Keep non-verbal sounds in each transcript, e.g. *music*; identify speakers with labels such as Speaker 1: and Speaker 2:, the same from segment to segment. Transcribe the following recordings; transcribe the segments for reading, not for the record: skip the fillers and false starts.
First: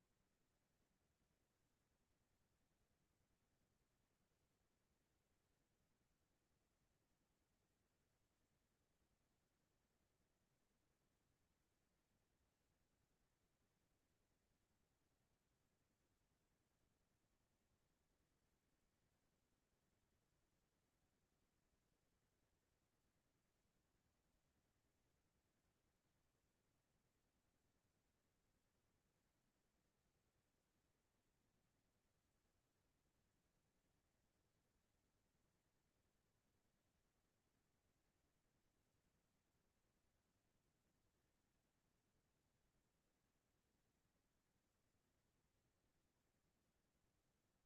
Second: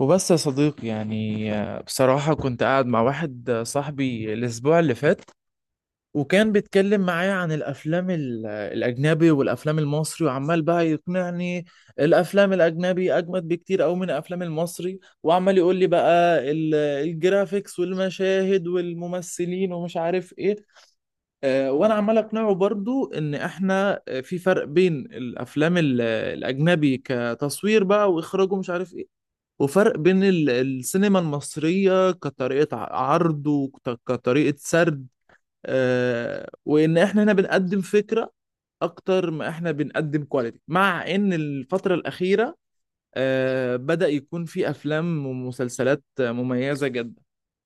Speaker 1: وبس يا صديقي يعني بصراحة كنت قاعد مع واحد صاحبي الأسبوع اللي فات. وكان بيتكلم معايا عن الأفلام الأجنبي والأفلام المصري، وعمال بقى يقنعني الأفلام الأجنبي أجمد بكتير أوي من الأفلام المصري، وعمال يقول لي بقى الجرافيكس والمشاهد والممثلين ومش عارف إيه. وأنا عمال أقنعه برضو إن إحنا في فرق بين الأفلام الأجنبي كتصوير بقى وإخراج ومش عارف إيه، وفرق بين السينما المصرية كطريقة عرض وكطريقة سرد. وإن إحنا هنا بنقدم فكرة أكتر ما إحنا بنقدم كواليتي، مع إن الفترة الأخيرة بدأ يكون في أفلام ومسلسلات مميزة جدا.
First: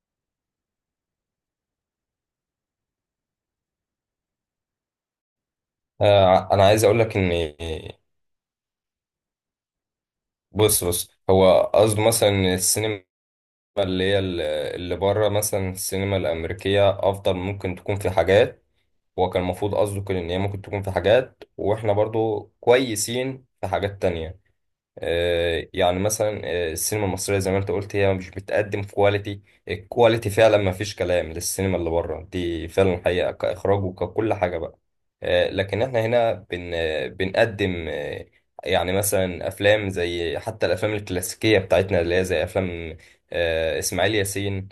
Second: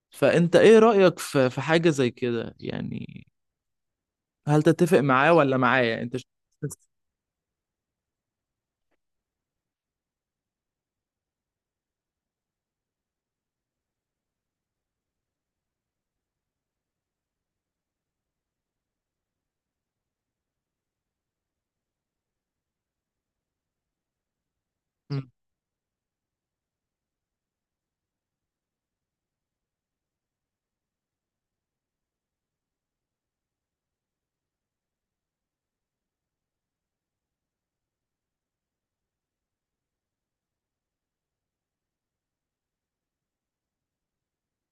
Speaker 1: فأنت إيه رأيك في حاجة زي كده يعني؟ هل تتفق معاه ولا معايا أنت
Speaker 2: انا عايز اقول لك ان بص بص هو قصده مثلا إن السينما اللي هي اللي بره مثلا السينما الامريكيه افضل ممكن تكون في حاجات. هو كان المفروض قصده كده ان هي ممكن تكون في حاجات، واحنا برضو كويسين في حاجات تانية.
Speaker 1: مم.
Speaker 2: يعني مثلا السينما المصرية زي ما انت قلت هي مش بتقدم كواليتي. الكواليتي فعلا ما فيش كلام للسينما اللي بره دي، فعلا حقيقة كإخراج وككل حاجة بقى. لكن احنا هنا بن آه، بنقدم آه، يعني مثلا أفلام زي حتى الأفلام الكلاسيكية بتاعتنا، اللي هي زي أفلام إسماعيل ياسين.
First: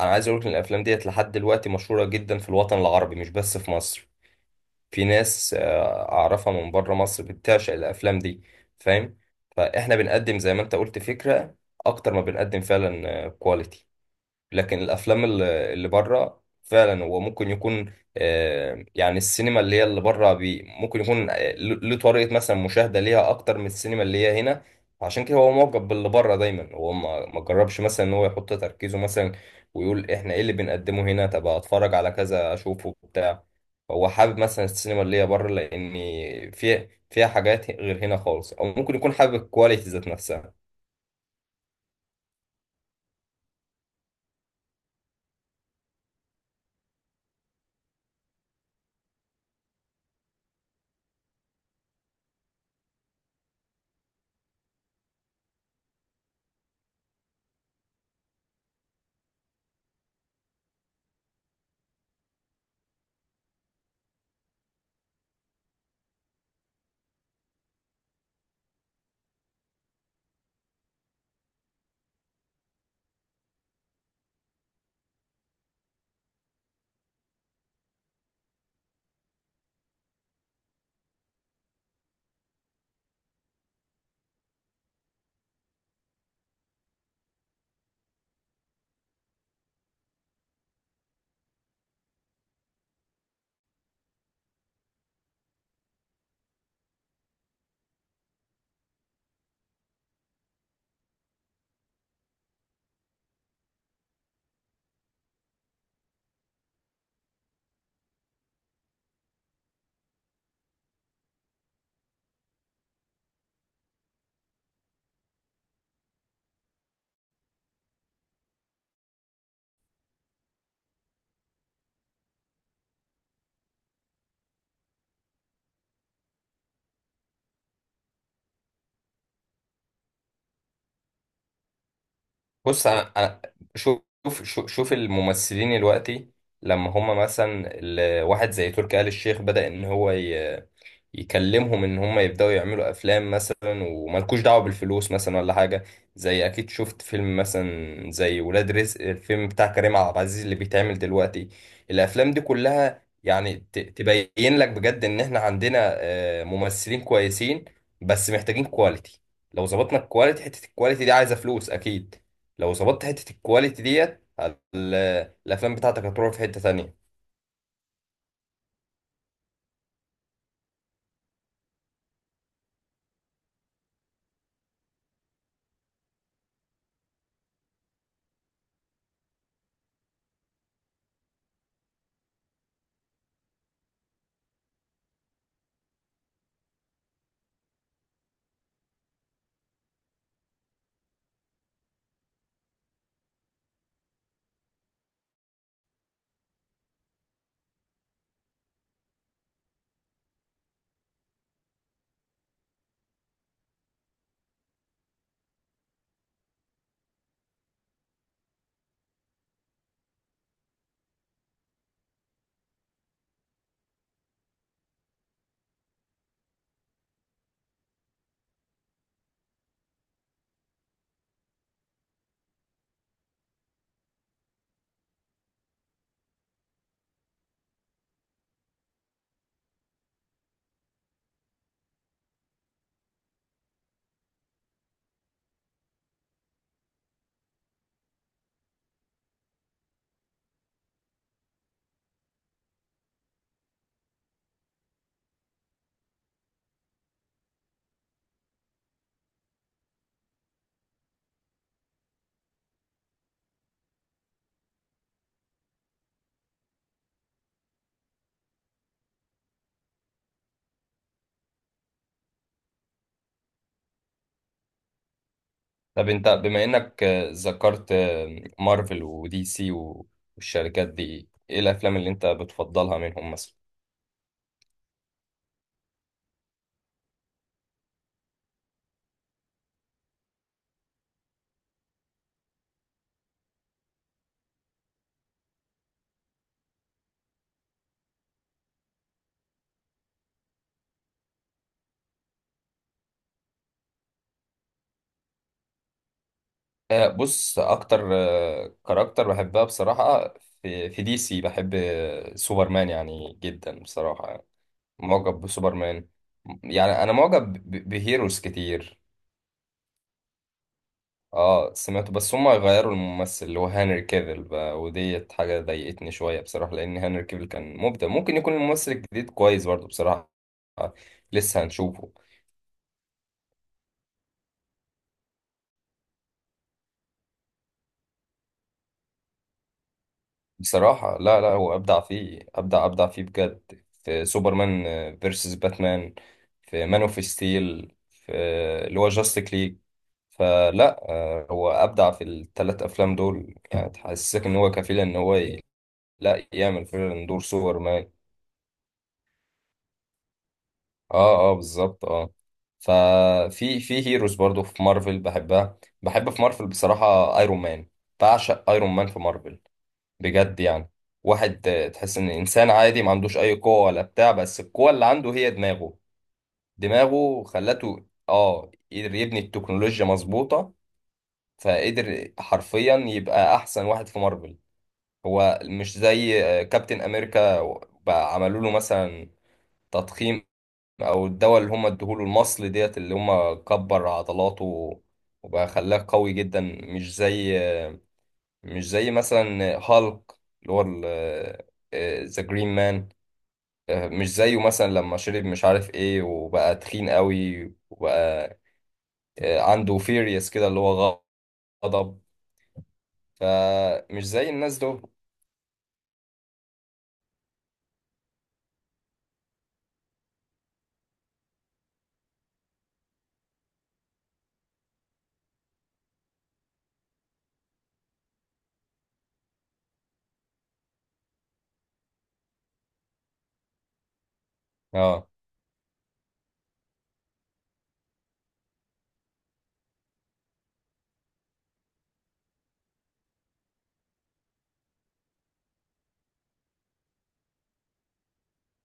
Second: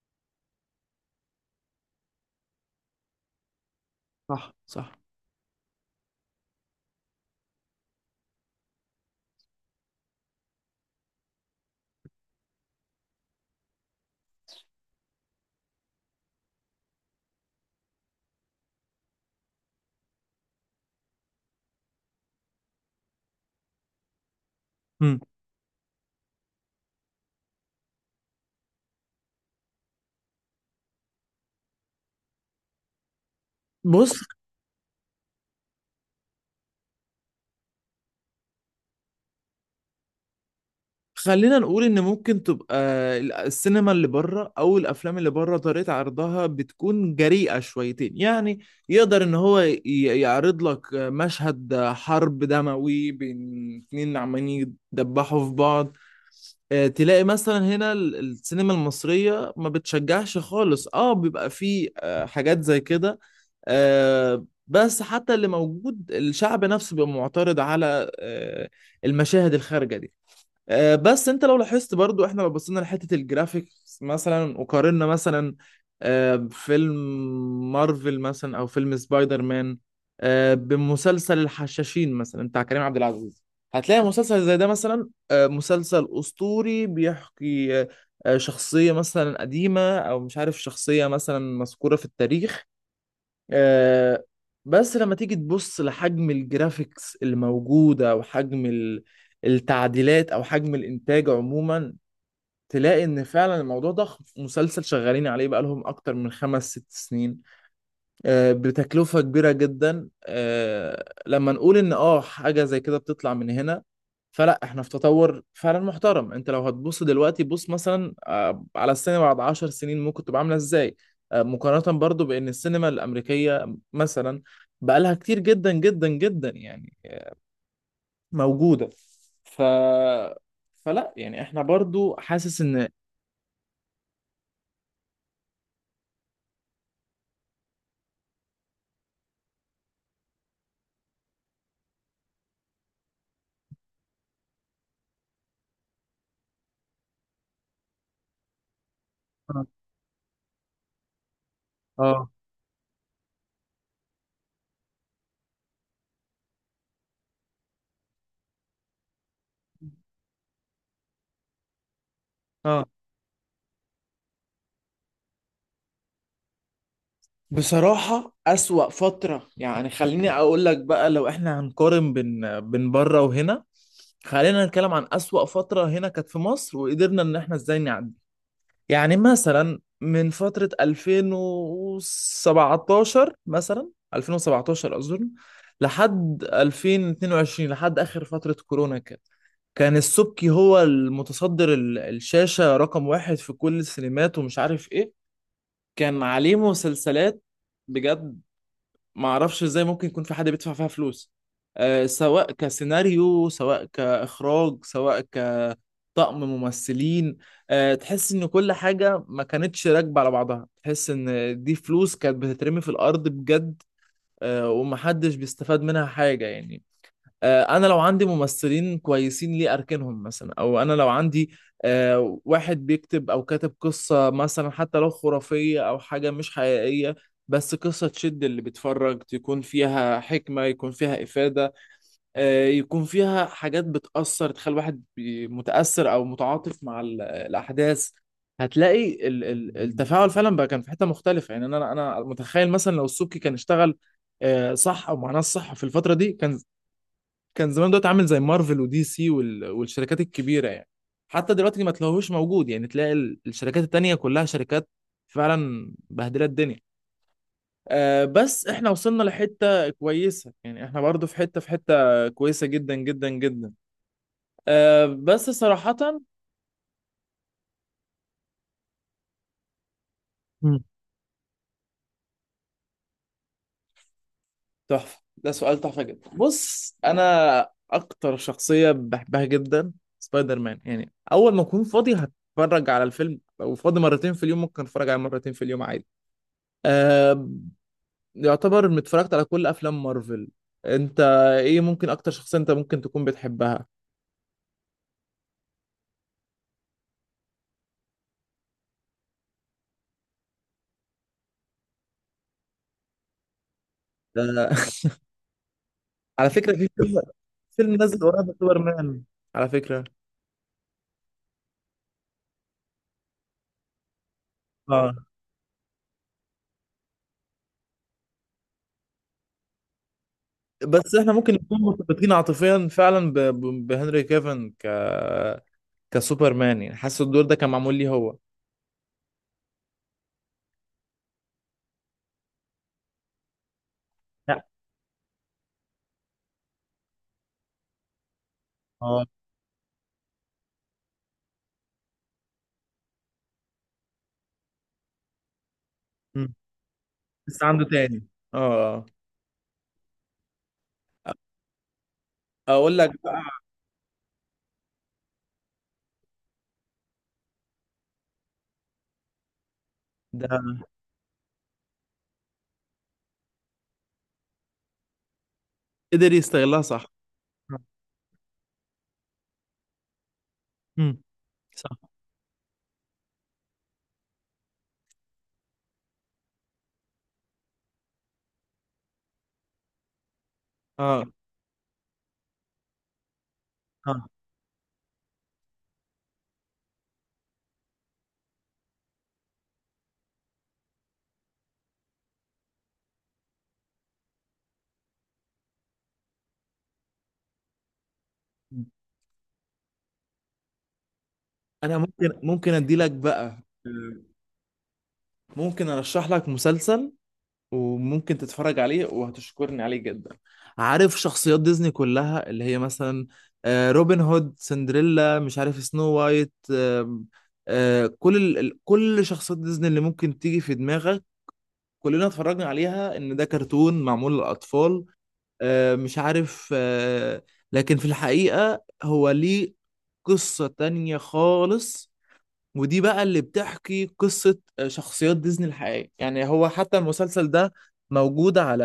Speaker 2: أنا عايز أقول لك إن الأفلام ديت لحد دلوقتي مشهورة جدا في الوطن العربي، مش بس في مصر.
Speaker 1: صح، صح.
Speaker 2: في ناس أعرفها من بره مصر بتعشق الأفلام دي. فاهم؟ فإحنا بنقدم زي ما أنت قلت فكرة أكتر ما بنقدم فعلا كواليتي. لكن الافلام اللي بره فعلا هو ممكن يكون، يعني السينما اللي هي اللي بره بي ممكن يكون له طريقه مثلا مشاهده ليها اكتر من السينما اللي هي هنا.
Speaker 1: مم.
Speaker 2: عشان كده هو معجب باللي بره دايما. هو ما جربش مثلا ان هو يحط تركيزه مثلا ويقول احنا ايه اللي بنقدمه هنا؟ طب اتفرج على كذا اشوفه بتاع. هو
Speaker 1: بص،
Speaker 2: حابب مثلا السينما اللي هي بره لان فيها حاجات غير هنا خالص، او ممكن يكون حابب الكواليتي ذات نفسها.
Speaker 1: خلينا نقول ان ممكن تبقى السينما اللي بره او الافلام اللي بره، طريقة عرضها بتكون جريئة شويتين يعني، يقدر ان هو يعرض لك مشهد حرب دموي بين اتنين عمالين يدبحوا في بعض. تلاقي مثلا هنا السينما المصرية ما بتشجعش خالص، اه، بيبقى فيه حاجات زي كده. بس حتى اللي موجود الشعب نفسه بيبقى معترض على المشاهد الخارجة دي. بس انت لو لاحظت برضو، احنا لو بصينا لحتة الجرافيكس مثلا وقارنا مثلا بفيلم مارفل مثلا او فيلم سبايدر مان، بمسلسل الحشاشين مثلا بتاع كريم عبد العزيز، هتلاقي مسلسل زي ده مثلا، مسلسل اسطوري بيحكي شخصية مثلا قديمة او مش عارف شخصية مثلا مذكورة في التاريخ. آه، بس لما تيجي تبص لحجم الجرافيكس اللي موجودة وحجم التعديلات أو حجم الإنتاج عموما، تلاقي إن فعلا الموضوع ضخم. مسلسل شغالين عليه بقالهم أكتر من خمس ست سنين، بتكلفة كبيرة جدا. لما نقول ان اه حاجة زي كده بتطلع من هنا، فلا احنا في تطور فعلا محترم. انت لو هتبص دلوقتي بص مثلا على السينما بعد 10 سنين ممكن تبقى عاملة ازاي، مقارنة برضو بان السينما الامريكية مثلا بقالها كتير جدا جدا جدا يعني موجودة. ف فلا يعني احنا برضو حاسس
Speaker 2: بص،
Speaker 1: ان
Speaker 2: شوف شوف شوف الممثلين دلوقتي. لما هم مثلا واحد زي تركي آل الشيخ بدأ ان هو يكلمهم ان هم يبداوا يعملوا افلام مثلا، وملكوش دعوه بالفلوس مثلا ولا حاجه. زي اكيد شفت فيلم مثلا زي ولاد رزق، الفيلم بتاع كريم عبد العزيز اللي بيتعمل دلوقتي.
Speaker 1: اه،
Speaker 2: الافلام دي كلها يعني تبين لك بجد ان احنا عندنا ممثلين كويسين، بس محتاجين كواليتي. لو ظبطنا الكواليتي، حته الكواليتي دي عايزه فلوس اكيد. لو
Speaker 1: اه،
Speaker 2: ظبطت حته الكواليتي ديت، الافلام بتاعتك هتروح في حته تانية.
Speaker 1: بصراحة أسوأ فترة يعني. خليني أقول لك بقى، لو إحنا هنقارن بين بين بره وهنا، خلينا نتكلم عن أسوأ فترة هنا كانت في مصر وقدرنا إن إحنا إزاي نعدي. يعني مثلا من فترة 2017، مثلا 2017 أظن، لحد 2022، لحد آخر فترة كورونا كده، كان السبكي هو المتصدر الشاشة رقم واحد في كل السينمات ومش عارف إيه. كان عليه مسلسلات، بجد ما اعرفش ازاي ممكن يكون في حد بيدفع فيها فلوس، سواء كسيناريو سواء كاخراج سواء كطقم ممثلين. تحس ان كل حاجه ما كانتش راكبه على بعضها، تحس ان دي فلوس كانت بتترمي في الارض بجد. ومحدش بيستفاد منها حاجه يعني. انا لو عندي ممثلين كويسين ليه اركنهم مثلا؟ او انا لو عندي واحد بيكتب او كاتب قصة مثلا، حتى لو خرافية او حاجة مش حقيقية، بس قصة تشد اللي بيتفرج، تكون فيها حكمة، يكون فيها إفادة، يكون فيها حاجات بتأثر، تخلي الواحد متأثر أو متعاطف مع الأحداث. هتلاقي التفاعل فعلا بقى كان في حتة مختلفة يعني. أنا متخيل مثلا لو السبكي كان اشتغل صح او مع ناس صح في الفتره دي، كان زمان دلوقتي عامل زي مارفل ودي سي والشركات الكبيره يعني. حتى دلوقتي ما تلاقوهوش موجود يعني، تلاقي الشركات التانية كلها شركات فعلا بهدلة الدنيا. بس احنا وصلنا لحتة كويسة يعني، احنا برضو في حتة كويسة جدا جدا جدا، بس صراحة.
Speaker 2: طب انت بما انك ذكرت مارفل ودي سي
Speaker 1: مم.
Speaker 2: والشركات دي، ايه الافلام اللي انت بتفضلها منهم مثلا؟
Speaker 1: تحفة، ده سؤال تحفة جدا. بص، أنا أكتر شخصية بحبها جدا سبايدر مان. يعني أول ما أكون فاضي هتفرج على الفيلم، لو فاضي مرتين في اليوم ممكن أتفرج عليه مرتين في اليوم عادي. آه يعتبر اتفرجت على كل افلام مارفل. انت ايه، ممكن اكتر شخصية انت ممكن تكون بتحبها؟
Speaker 2: بص، اكتر كاركتر بحبها بصراحة، في دي سي، بحب سوبرمان يعني جدا بصراحة يعني.
Speaker 1: آه *laughs*
Speaker 2: معجب بسوبرمان.
Speaker 1: على فكرة في
Speaker 2: يعني انا
Speaker 1: فيلم،
Speaker 2: معجب
Speaker 1: نزل
Speaker 2: بهيروز
Speaker 1: قريب
Speaker 2: كتير.
Speaker 1: سوبرمان على فكرة.
Speaker 2: اه سمعته، بس هما غيروا الممثل اللي هو هنري كافيل بقى،
Speaker 1: اه،
Speaker 2: وديت حاجة ضايقتني شوية بصراحة، لأن هنري كافيل كان مبدع. ممكن يكون الممثل الجديد كويس برضه بصراحة.
Speaker 1: بس احنا ممكن
Speaker 2: لسه
Speaker 1: نكون
Speaker 2: هنشوفه.
Speaker 1: مرتبطين عاطفيا فعلا بهنري كيفن كسوبرمان، يعني حاسس الدور ده كان معمول ليه هو.
Speaker 2: بصراحة لا لا، هو أبدع فيه، أبدع أبدع فيه بجد في
Speaker 1: لا،
Speaker 2: سوبرمان فيرسس باتمان، في مان اوف ستيل، في اللي هو
Speaker 1: اه.
Speaker 2: جاستيك ليج. فلا، هو أبدع في الثلاث أفلام دول، يعني تحسسك إن هو كفيل إن هو لا
Speaker 1: مم.
Speaker 2: يعمل فعلا دور
Speaker 1: لسه عنده
Speaker 2: سوبرمان.
Speaker 1: تاني. اه،
Speaker 2: اه، اه، بالظبط، اه.
Speaker 1: اقول لك بقى.
Speaker 2: ففي هيروز برضو في مارفل بحبها، بحب في مارفل بصراحة ايرون مان. بعشق ايرون مان في مارفل،
Speaker 1: ده
Speaker 2: بجد يعني. واحد تحس ان انسان عادي، ما عندوش اي قوة ولا بتاع، بس القوة اللي عنده هي دماغه.
Speaker 1: قدر يستغلها صح.
Speaker 2: دماغه خلته، اه، قدر يبني التكنولوجيا مظبوطة.
Speaker 1: مم. صح،
Speaker 2: فقدر حرفيا يبقى احسن واحد في مارفل. هو مش زي كابتن امريكا، بقى عملوا له مثلا تضخيم،
Speaker 1: اه،
Speaker 2: او الدواء اللي هم ادوه له، المصل ديت اللي هم كبر
Speaker 1: اه،
Speaker 2: عضلاته، وبقى خلاه قوي جدا. مش زي مثلا هالك، اللي هو ذا جرين مان، مش زيه مثلا لما شرب مش عارف ايه وبقى تخين قوي، وبقى عنده فيريس كده اللي هو
Speaker 1: انا
Speaker 2: غضب.
Speaker 1: ممكن ادي لك بقى،
Speaker 2: فمش زي الناس دول.
Speaker 1: ممكن ارشح لك مسلسل وممكن تتفرج عليه وهتشكرني عليه جدا. عارف شخصيات ديزني كلها اللي هي مثلا روبن هود، سندريلا، مش عارف سنو وايت، آم، آه، كل كل شخصيات ديزني اللي ممكن تيجي في دماغك، كلنا اتفرجنا عليها ان ده كرتون معمول للاطفال،
Speaker 2: اه،
Speaker 1: مش عارف، لكن في الحقيقة هو ليه قصة تانية خالص. ودي بقى اللي بتحكي قصة شخصيات ديزني الحقيقية، يعني هو حتى المسلسل ده موجود على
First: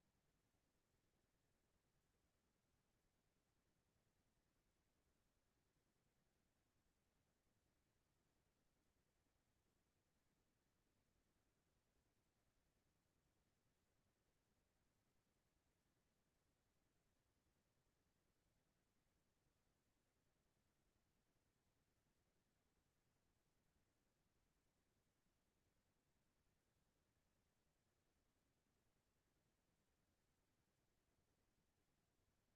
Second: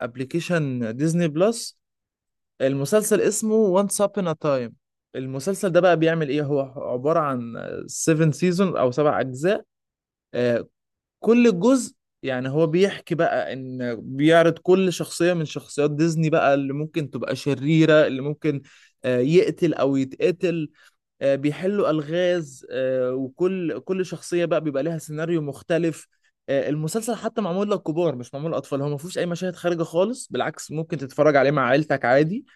Speaker 1: ابلكيشن ديزني بلس. المسلسل اسمه Once Upon a Time. المسلسل ده بقى بيعمل ايه؟ هو عبارة عن 7 سيزون او سبع اجزاء. آه، كل جزء، يعني هو بيحكي بقى ان بيعرض كل شخصية من شخصيات ديزني بقى، اللي ممكن تبقى شريرة، اللي ممكن يقتل او يتقتل، بيحلوا ألغاز. وكل شخصية بقى بيبقى ليها سيناريو مختلف. المسلسل حتى معمول للكبار مش معمول للأطفال، هو ما فيهوش أي مشاهد خارجة خالص، بالعكس ممكن تتفرج عليه مع عيلتك عادي.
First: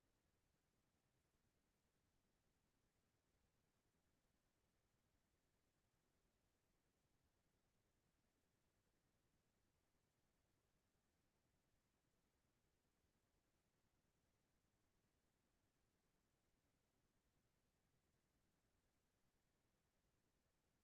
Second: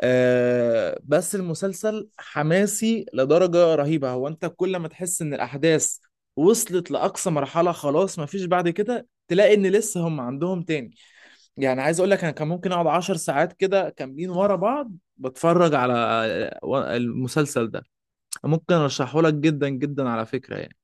Speaker 1: بس المسلسل حماسي لدرجة رهيبة. هو أنت كل ما تحس إن الأحداث وصلت لأقصى مرحلة خلاص ما فيش بعد كده، تلاقي إن لسه هم عندهم تاني. يعني عايز أقول لك، أنا كان ممكن أقعد 10 ساعات كده كاملين ورا بعض بتفرج على المسلسل ده. ممكن ارشحه لك جدا جدا على فكره يعني.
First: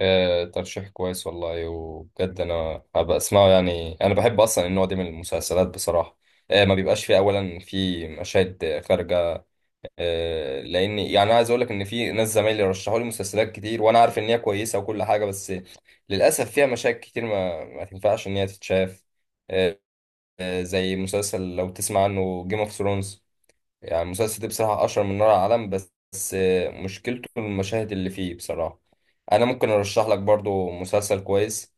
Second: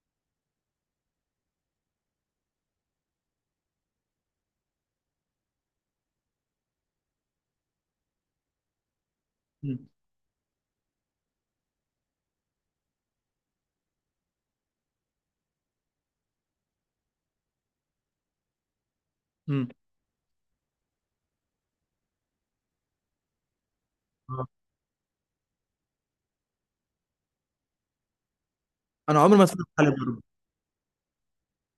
Speaker 2: ترشيح كويس والله، وبجد انا هبقى اسمعه. يعني انا بحب اصلا النوع ده من المسلسلات بصراحه. ما بيبقاش فيه اولا في مشاهد خارجه.
Speaker 1: مم.
Speaker 2: لان يعني انا عايز اقول لك ان في ناس زمايلي رشحوا لي مسلسلات كتير، وانا عارف ان هي كويسه وكل حاجه، بس للاسف فيها مشاهد كتير ما تنفعش ان هي تتشاف.
Speaker 1: مم.
Speaker 2: آه، زي مسلسل لو تسمع عنه جيم اوف ثرونز. يعني المسلسل
Speaker 1: آه.
Speaker 2: ده بصراحة أشهر من نار على العالم، بس بس مشكلته المشاهد اللي فيه بصراحة.
Speaker 1: انا عمري ما
Speaker 2: أنا
Speaker 1: اتفرجت
Speaker 2: ممكن
Speaker 1: عليه
Speaker 2: أرشح لك
Speaker 1: برضه،
Speaker 2: برضو مسلسل كويس.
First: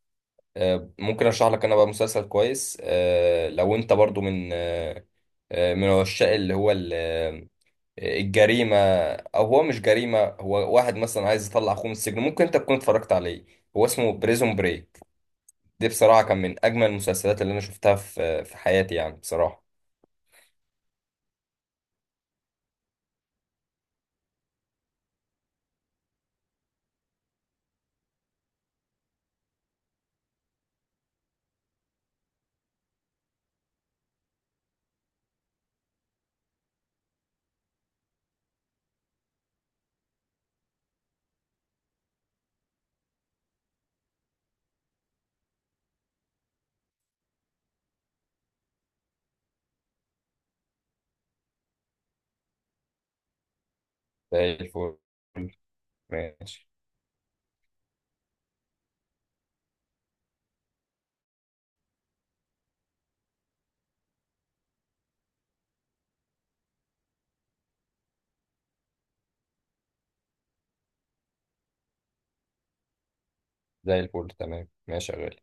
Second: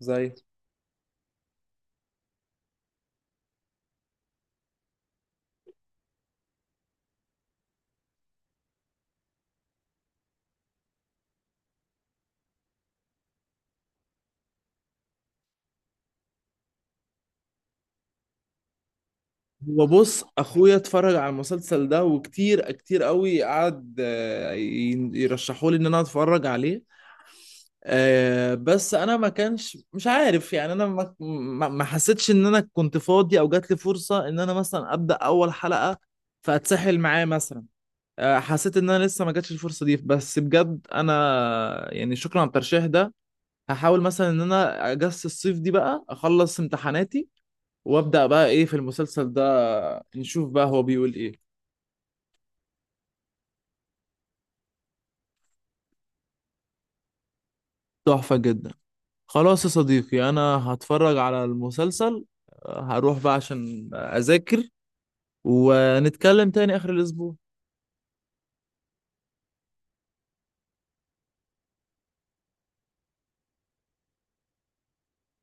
Speaker 1: زي،
Speaker 2: ممكن أرشح لك أنا بقى مسلسل كويس، لو أنت برضو من من عشاق اللي هو الجريمة. أو هو مش جريمة، هو واحد مثلا عايز يطلع أخوه من السجن. ممكن أنت تكون اتفرجت عليه. هو اسمه بريزون بريك. دي بصراحة كان من أجمل المسلسلات اللي أنا شفتها في حياتي، يعني بصراحة.
Speaker 1: هو بص اخويا اتفرج على المسلسل ده وكتير كتير قوي قعد يرشحوا لي ان انا اتفرج عليه، بس انا ما كانش مش عارف، يعني انا ما حسيتش ان انا كنت فاضي او جات لي فرصة ان انا مثلا ابدا اول حلقة فاتسحل معاه مثلا. حسيت ان انا لسه ما جاتش الفرصة دي، بس بجد انا يعني شكرا على الترشيح ده. هحاول مثلا ان انا اجس الصيف دي بقى اخلص امتحاناتي، وابدا بقى ايه في المسلسل ده، نشوف بقى هو بيقول ايه.
Speaker 2: زي الفل. ماشي.
Speaker 1: تحفة جدا. خلاص يا صديقي، انا هتفرج على المسلسل، هروح بقى عشان اذاكر، ونتكلم تاني اخر الاسبوع.
Speaker 2: زي الفل، تمام، ماشي يا غالي.